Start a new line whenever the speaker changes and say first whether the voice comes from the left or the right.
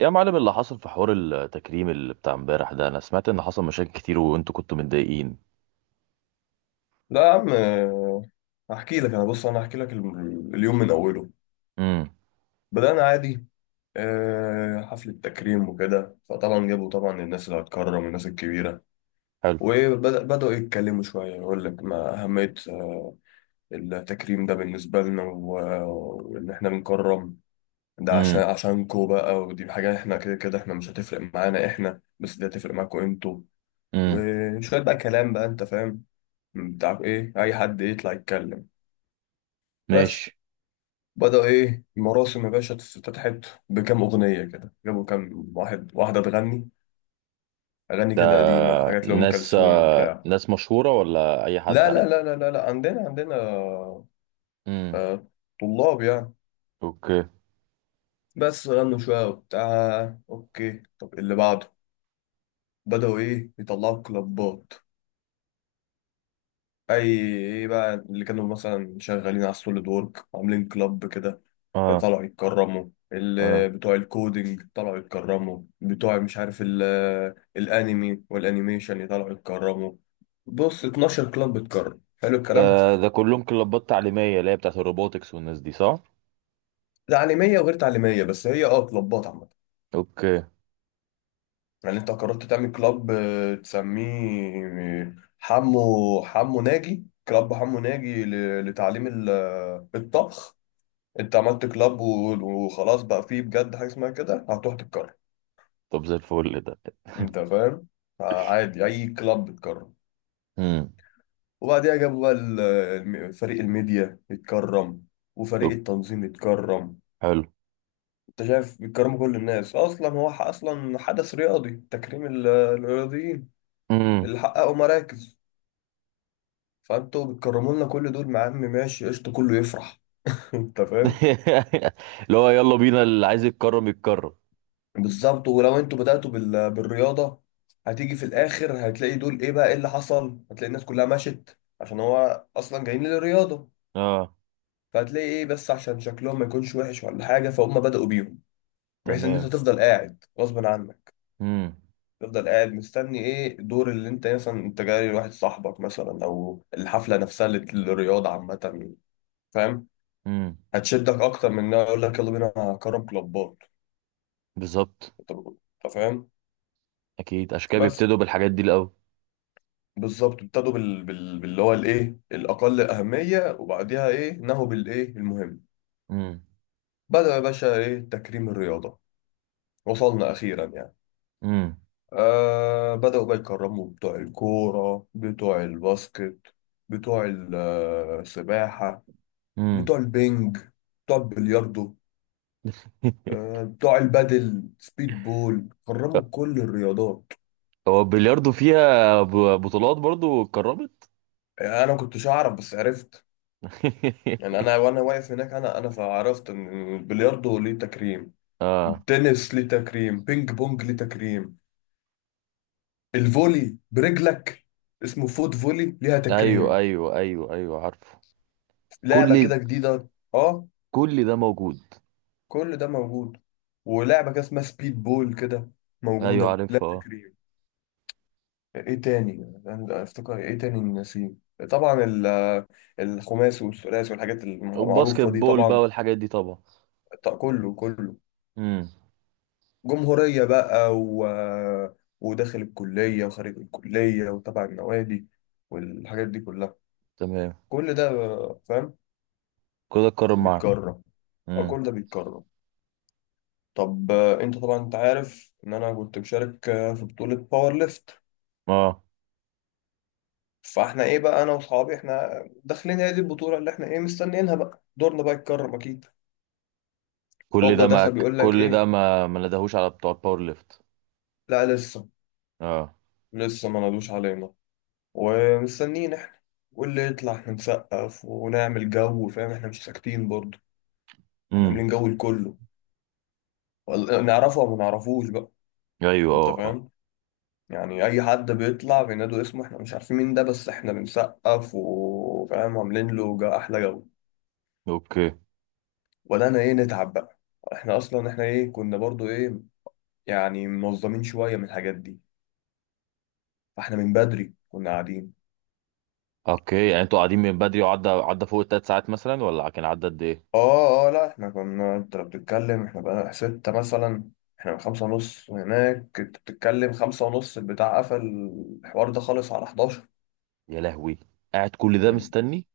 right: يا معلم، اللي حصل في حوار التكريم اللي بتاع امبارح ده، انا سمعت ان حصل مشاكل كتير وانتوا كنتوا متضايقين؟
left: لا يا عم، هحكي لك. انا هحكي لك اليوم من اوله.
right: امم.
left: بدأنا عادي، حفلة تكريم وكده. فطبعا جابوا طبعا الناس اللي هتكرم، الناس الكبيرة،
right: حلو.
left: وبدأوا يتكلموا شوية. يقول لك ما أهمية التكريم ده بالنسبة لنا، وإن إحنا بنكرم ده عشان
right: امم،
left: عشانكوا بقى، ودي حاجة إحنا كده كده إحنا مش هتفرق معانا إحنا، بس دي هتفرق معاكوا إنتوا.
right: امم.
left: وشوية بقى كلام بقى، أنت فاهم، بتاع إيه، أي حد يطلع يتكلم بس.
right: ماشي.
left: بدأ إيه المراسم يا باشا، افتتحت بكام أغنية كده. جابوا كام واحد واحدة تغني أغاني
right: ده
left: كده قديمة، حاجات لأم
right: ناس،
left: كلثوم وبتاع.
right: ناس مشهورة ولا اي حد
left: لا
right: عادي؟
left: لا لا لا لا, لا. عندنا آه،
right: امم.
left: آه، طلاب يعني.
right: اوكي.
left: بس غنوا شوية وبتاع. أوكي، طب اللي بعده بدأوا إيه يطلعوا كلابات. أي إيه بقى اللي كانوا مثلا شغالين على السوليد وورك، عاملين كلاب كده،
right: اه،
left: طلعوا يتكرموا.
right: اه.
left: بتوع الكودينج طلعوا يتكرموا. بتوع مش عارف الانمي والانيميشن طلعوا يتكرموا. بص، 12 كلاب بتكرم، حلو الكلام.
right: ده كلهم كلابات تعليمية اللي هي بتاعت الروبوتكس والناس دي، صح؟
left: تعليميه وغير تعليميه، بس هي اه كلابات عامه.
right: اوكي.
left: يعني انت قررت تعمل كلاب، تسميه آه، حمو ناجي، كلاب حمو ناجي لتعليم الطبخ. انت عملت كلاب وخلاص، بقى فيه بجد حاجه اسمها كده هتروح تتكرر.
right: طب زي الفل ده.
left: انت فاهم، عادي اي كلاب بتكرر.
right: امم.
left: وبعديها جابوا بقى فريق الميديا يتكرم، وفريق
right: طب.
left: التنظيم يتكرم.
right: حلو.
left: انت شايف بيتكرموا كل الناس. اصلا هو اصلا حدث رياضي، تكريم الرياضيين
right: امم.
left: اللي حققوا مراكز، فانتوا بتكرموا لنا كل دول. مع عم ماشي قشطه، كله يفرح. انت فاهم،
right: اللي هو يلا بينا، اللي عايز يتكرم يتكرم.
left: بالظبط. ولو انتوا بدأتوا بالرياضة، هتيجي في الاخر هتلاقي دول ايه بقى، ايه اللي حصل؟ هتلاقي الناس كلها مشت، عشان هو اصلا جايين للرياضة.
right: اه.
left: فهتلاقي ايه، بس عشان شكلهم ما يكونش وحش ولا حاجة، فهم بدأوا بيهم، بحيث ان انت
right: تمام.
left: تفضل قاعد غصب عنك.
right: امم،
left: تفضل قاعد مستني ايه الدور، اللي انت مثلا انت جاي لواحد صاحبك مثلا، او الحفله نفسها اللي للرياضه عامه، فاهم؟
right: امم.
left: هتشدك اكتر من انها يقول لك يلا بينا كرم كلوبات،
right: بالظبط.
left: انت فاهم
right: اكيد عشان كده
left: بس.
right: بيبتدوا بالحاجات دي الاول.
left: بالظبط، ابتدوا باللي هو الايه الاقل اهميه، وبعديها ايه نهوا بالايه المهم.
right: امم،
left: بدأ يا باشا ايه تكريم الرياضه، وصلنا اخيرا يعني.
right: امم،
left: آه، بدأوا بقى يكرموا بتوع الكورة، بتوع الباسكت، بتوع السباحة،
right: امم.
left: بتوع البنج، بتوع البلياردو، آه بتوع البادل، سبيد بول، كرموا كل الرياضات.
right: هو البلياردو فيها بطولات برضو اتكرمت؟
left: أنا ما كنتش أعرف بس عرفت. يعني أنا وأنا واقف هناك أنا فعرفت إن البلياردو ليه تكريم،
right: اه.
left: التنس ليه تكريم، بينج بونج ليه تكريم، الفولي برجلك اسمه فوت فولي ليها
right: ايوه،
left: تكريم،
right: ايوه، ايوه، ايوه، عارفه.
left: لعبة
right: كل
left: كده جديدة. اه،
right: كل ده موجود.
left: كل ده موجود. ولعبة كده اسمها سبيد بول كده
right: ايوه
left: موجودة، لا
right: عارفها. اه.
left: تكريم. ايه تاني، أنا افتكر ايه تاني نسيم، طبعا الخماس والثلاث والحاجات
right: والباسكت
left: المعروفة دي
right: بول بقى
left: طبعا.
right: والحاجات دي طبعا.
left: كله كله
right: امم.
left: جمهورية بقى، و... وداخل الكلية وخارج الكلية وتبع النوادي والحاجات دي كلها.
right: تمام.
left: كل ده، فاهم،
right: كده اتكرم معاه.
left: بيتكرر. أه،
right: امم.
left: كل ده بيتكرر. طب آه، انت طبعا انت عارف ان انا كنت مشارك، في بطولة باور ليفت.
right: اه،
left: فاحنا ايه بقى، انا واصحابي احنا داخلين هي دي البطوله اللي احنا ايه مستنيينها، بقى دورنا بقى يتكرم اكيد. هوبا دخل بيقول لك
right: كل ده
left: ايه،
right: ما ندهوش على بتوع الباور ليفت؟
left: لا لسه،
right: اه.
left: لسه ما نادوش علينا ومستنيين احنا. واللي يطلع احنا نسقف ونعمل جو، فاهم، احنا مش ساكتين برضه. احنا
right: امم.
left: عاملين جو لكله، نعرفه او ما نعرفوش بقى.
right: ايوه،
left: انت
right: اه، اه.
left: فاهم، يعني اي حد بيطلع بينادوا اسمه احنا مش عارفين مين ده، بس احنا بنسقف، وفاهم، عاملين له احلى جو.
right: اوكي.
left: ولا انا ايه نتعب بقى. احنا اصلا احنا ايه كنا برضو ايه، يعني منظمين شوية من الحاجات دي، فاحنا من بدري كنا قاعدين.
right: اوكي، يعني انتوا قاعدين من بدري، وعدى فوق ال3 ساعات مثلا ولا كان عدى قد ايه؟
left: اه اه، لا احنا كنا، انت لو بتتكلم احنا بقى ستة مثلا، احنا من خمسة ونص. وهناك انت بتتكلم خمسة ونص، البتاع قفل الحوار ده خالص على 11.
right: يا لهوي. قاعد كل ده
left: يعني
right: مستني.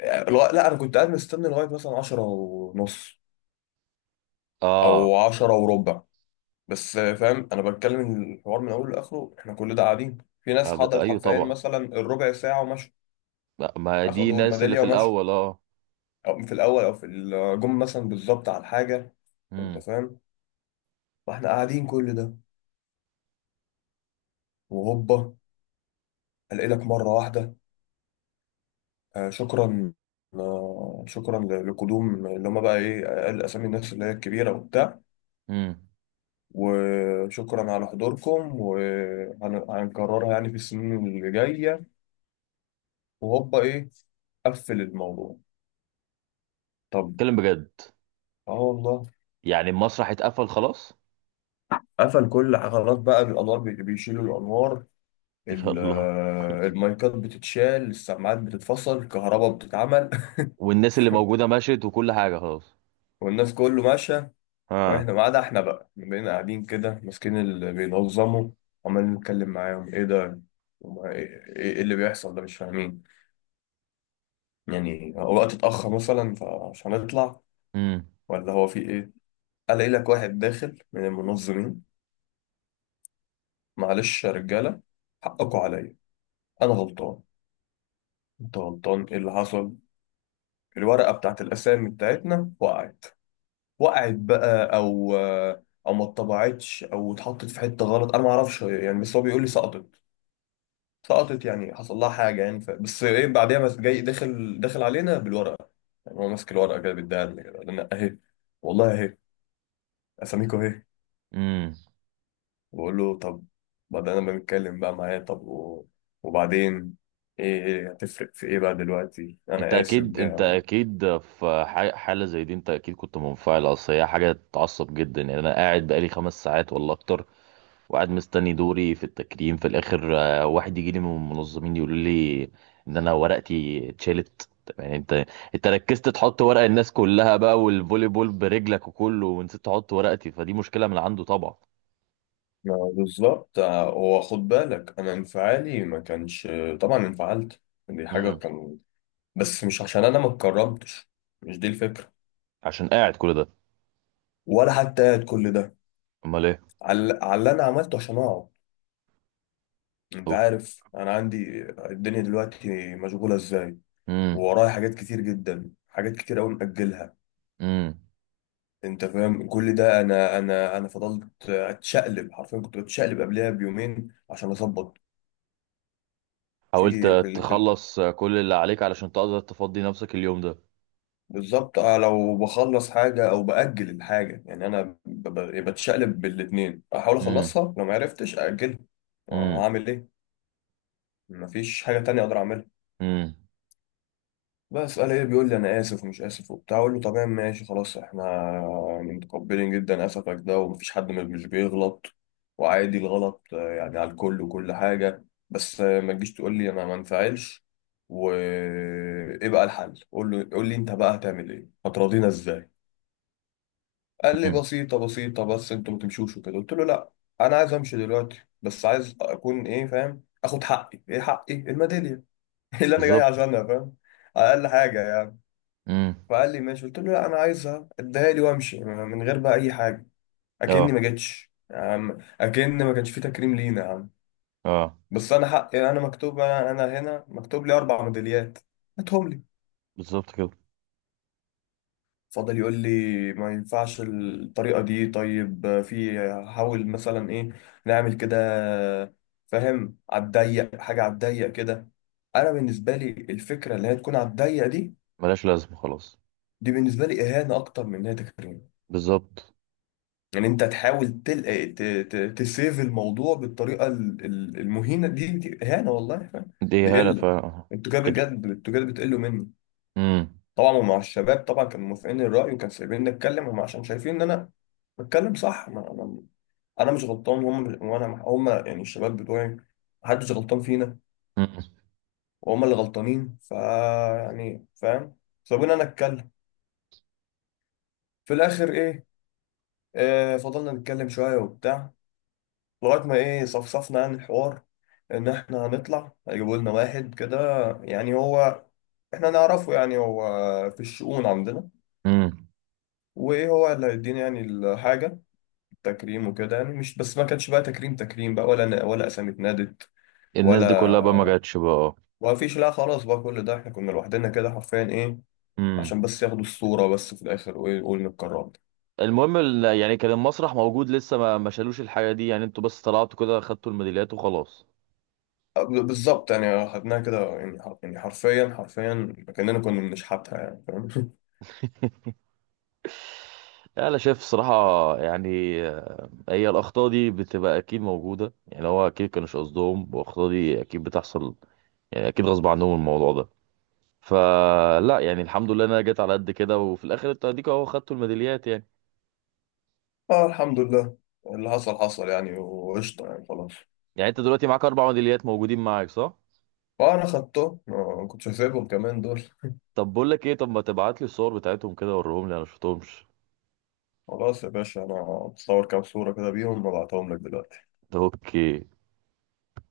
left: لا انا كنت قاعد مستني لغاية مثلا 10 ونص
right: اه.
left: او 10 وربع بس، فاهم. انا بتكلم الحوار من اوله لاخره، احنا كل ده قاعدين. في ناس حضرت
right: ايوه
left: حرفيا
right: طبعا.
left: مثلا الربع ساعة ومشوا،
right: ما دي
left: اخدوا
right: الناس اللي
left: الميدالية
right: في
left: ومشوا،
right: الاول. اه.
left: او في الاول او في الجم مثلا بالظبط على الحاجه، انت
right: امم،
left: فاهم. واحنا قاعدين كل ده. وهوبا الاقي لك مره واحده، آه شكرا، آه شكرا لقدوم اللي هم بقى ايه اقل اسامي الناس اللي هي الكبيره وبتاع،
right: امم.
left: وشكرا على حضوركم، وهنكررها يعني في السنين اللي جايه. وهوبا ايه، قفل الموضوع. طب
right: اتكلم بجد؟
left: اه والله،
right: يعني المسرح اتقفل خلاص؟
left: قفل كل خلاص بقى، الانوار بيشيلوا الانوار، ال-
right: يلا.
left: المايكات بتتشال، السماعات بتتفصل، الكهرباء بتتعمل.
right: والناس اللي موجوده مشيت وكل حاجه خلاص؟
left: والناس كله ماشية.
right: ها.
left: واحنا، ما عدا احنا بقى، إحنا بقينا قاعدين كده ماسكين اللي بينظموا، عمالين نتكلم معاهم ايه ده، ايه إيه اللي بيحصل ده، مش فاهمين يعني هو وقت اتأخر مثلا فعشان نطلع،
right: امم،
left: ولا هو في ايه. الاقي لك واحد داخل من المنظمين، معلش يا رجالة، حقكوا عليا، انا غلطان. انت غلطان، ايه اللي حصل؟ الورقة بتاعت الاسامي بتاعتنا وقعت. وقعت بقى، او او ما اتطبعتش او اتحطت في حته غلط، انا ما اعرفش يعني، بس هو بيقول لي سقطت. سقطت يعني حصل لها حاجه يعني. بس ايه بعديها، بس جاي داخل، علينا بالورقه، يعني هو ماسك الورقه كده بيديها لنا كده، انا اهي، والله اهي، اساميكو اهي.
right: امم.
left: بقول له طب، بعدين انا بنتكلم بقى معاه، طب وبعدين ايه هتفرق في ايه بقى دلوقتي انا اسف
right: انت
left: ده.
right: اكيد في حاله زي دي، انت اكيد كنت منفعل. اصل هي حاجه تعصب جدا. يعني انا قاعد بقالي 5 ساعات ولا اكتر، وقاعد مستني دوري في التكريم، في الاخر واحد يجي لي من المنظمين يقول لي ان انا ورقتي اتشالت. طب يعني انت ركزت تحط ورق الناس كلها بقى والفولي بول برجلك وكله، ونسيت تحط ورقتي، فدي مشكله من عنده طبعا.
left: ما بالظبط، هو خد بالك انا انفعالي ما كانش، طبعا انفعلت، دي حاجه
right: امم.
left: كان، بس مش عشان انا ما اتكرمتش، مش دي الفكره.
right: عشان قاعد كل ده.
left: ولا حتى قاعد كل ده،
right: امال ايه؟
left: على على اللي انا عملته عشان اقعد. انت عارف انا عندي الدنيا دلوقتي مشغوله ازاي،
right: امم،
left: وورايا حاجات كتير جدا، حاجات كتير قوي مأجلها،
right: امم.
left: انت فاهم. كل ده، انا فضلت اتشقلب حرفيا، كنت بتشقلب قبلها بيومين عشان اظبط.
right: حاولت
left: فيجي في
right: تخلص كل اللي عليك علشان تقدر تفضي نفسك اليوم ده.
left: بالظبط آه، لو بخلص حاجه او باجل الحاجه، يعني انا بتشقلب بالاتنين، احاول
right: امم،
left: اخلصها لو ما عرفتش اجلها.
right: امم،
left: هعمل ايه، مفيش حاجة تانية أقدر أعملها.
right: امم،
left: بس قال إيه، بيقول لي أنا آسف ومش آسف وبتاع. أقول له تمام ماشي خلاص، إحنا يعني متقبلين جدا آسفك ده، ومفيش حد مش بيغلط، وعادي الغلط آه، يعني على الكل وكل حاجة. بس آه، ما تجيش تقول لي أنا ما انفعلش. وإيه بقى الحل؟ قول له، قول لي أنت بقى هتعمل إيه؟ هتراضينا إزاي؟ قال لي
right: امم.
left: بسيطة بس أنتوا ما تمشوش وكده. قلت له لأ، أنا عايز أمشي دلوقتي، بس عايز أكون إيه فاهم؟ آخد حقي. إيه حقي؟ الميدالية اللي انا جاي
right: بالظبط.
left: عشانها، فاهم، اقل حاجه يعني.
right: امم.
left: فقال لي ماشي. قلت له لا، انا عايزها اديها لي وامشي من غير بقى اي حاجه، اكني
right: اه،
left: ما جتش يا عم، اكن ما كانش في تكريم لينا يا عم.
right: اه.
left: بس انا حقي، انا مكتوب، انا هنا مكتوب لي اربع ميداليات، هاتهم لي.
right: بالظبط كده.
left: فضل يقول لي ما ينفعش الطريقه دي، طيب في، حاول مثلا ايه نعمل كده، فاهم، على الضيق، حاجه على الضيق كده. انا بالنسبه لي الفكره اللي هي تكون على الضيق دي،
right: ملهاش لازمه خلاص.
left: دي بالنسبه لي اهانه اكتر من ان هي تكريم.
right: بالظبط.
left: يعني انت تحاول تل... آه، ت... ت... تسيف الموضوع بالطريقه المهينه دي، دي اهانه والله، فاهم،
right: دي
left: دي
right: هنا
left: قله.
right: فعلا.
left: انتوا كده
right: كده.
left: بجد، انتوا كده بتقلوا مني.
right: امم،
left: طبعا ومع الشباب طبعا كانوا موافقين الراي، وكانوا سايبيني اتكلم هم، عشان شايفين ان انا بتكلم صح. ما انا انا مش غلطان، هم مش... وانا هم يعني الشباب بتوعي، محدش غلطان فينا،
right: امم،
left: وهم اللي غلطانين. ف يعني فاهم، سابوني انا اتكلم. في الاخر ايه، آه فضلنا نتكلم شويه وبتاع، لغاية ما ايه صفصفنا عن الحوار، ان احنا هنطلع هيجيبوا لنا واحد كده، يعني هو احنا نعرفه، يعني هو في الشؤون عندنا،
right: امم.
left: وايه هو اللي هيدينا يعني الحاجة التكريم وكده. يعني مش بس ما كانش بقى تكريم تكريم بقى، ولا اسامي اتنادت
right: الناس دي كلها بقى ما
left: ولا،
right: جاتش بقى؟
left: ما فيش لا، خلاص بقى. كل ده احنا كنا لوحدنا كده حرفيا، ايه،
right: امم.
left: عشان بس ياخدوا الصورة بس في الاخر، وايه يقولوا اتكرمت.
right: المهم يعني كان المسرح موجود لسه ما شالوش الحاجه دي؟ يعني انتوا بس طلعتوا كده خدتوا الميداليات وخلاص؟
left: بالظبط، يعني خدناها كده يعني يعني حرفيا كأننا كنا بنشحتها يعني، فاهم.
right: يعني انا شايف صراحه، يعني هي الاخطاء دي بتبقى اكيد موجوده، يعني هو اكيد كانوش قصدهم، والاخطاء دي اكيد بتحصل. يعني اكيد غصب عنهم الموضوع ده. فلا يعني الحمد لله إن انا جيت على قد كده، وفي الاخر انت اديك اهو خدتوا الميداليات يعني.
left: اه الحمد لله، اللي حصل حصل يعني، وقشطة يعني خلاص.
right: يعني انت دلوقتي معاك اربع ميداليات موجودين معاك، صح؟
left: فأنا خدته، ما كنتش هسيبهم كمان دول.
right: طب بقول لك ايه، طب ما تبعت لي الصور بتاعتهم كده وريهم لي، انا شفتهمش.
left: خلاص يا باشا، أنا بصور كام صورة كده بيهم وبعتهم لك دلوقتي.
right: اوكي.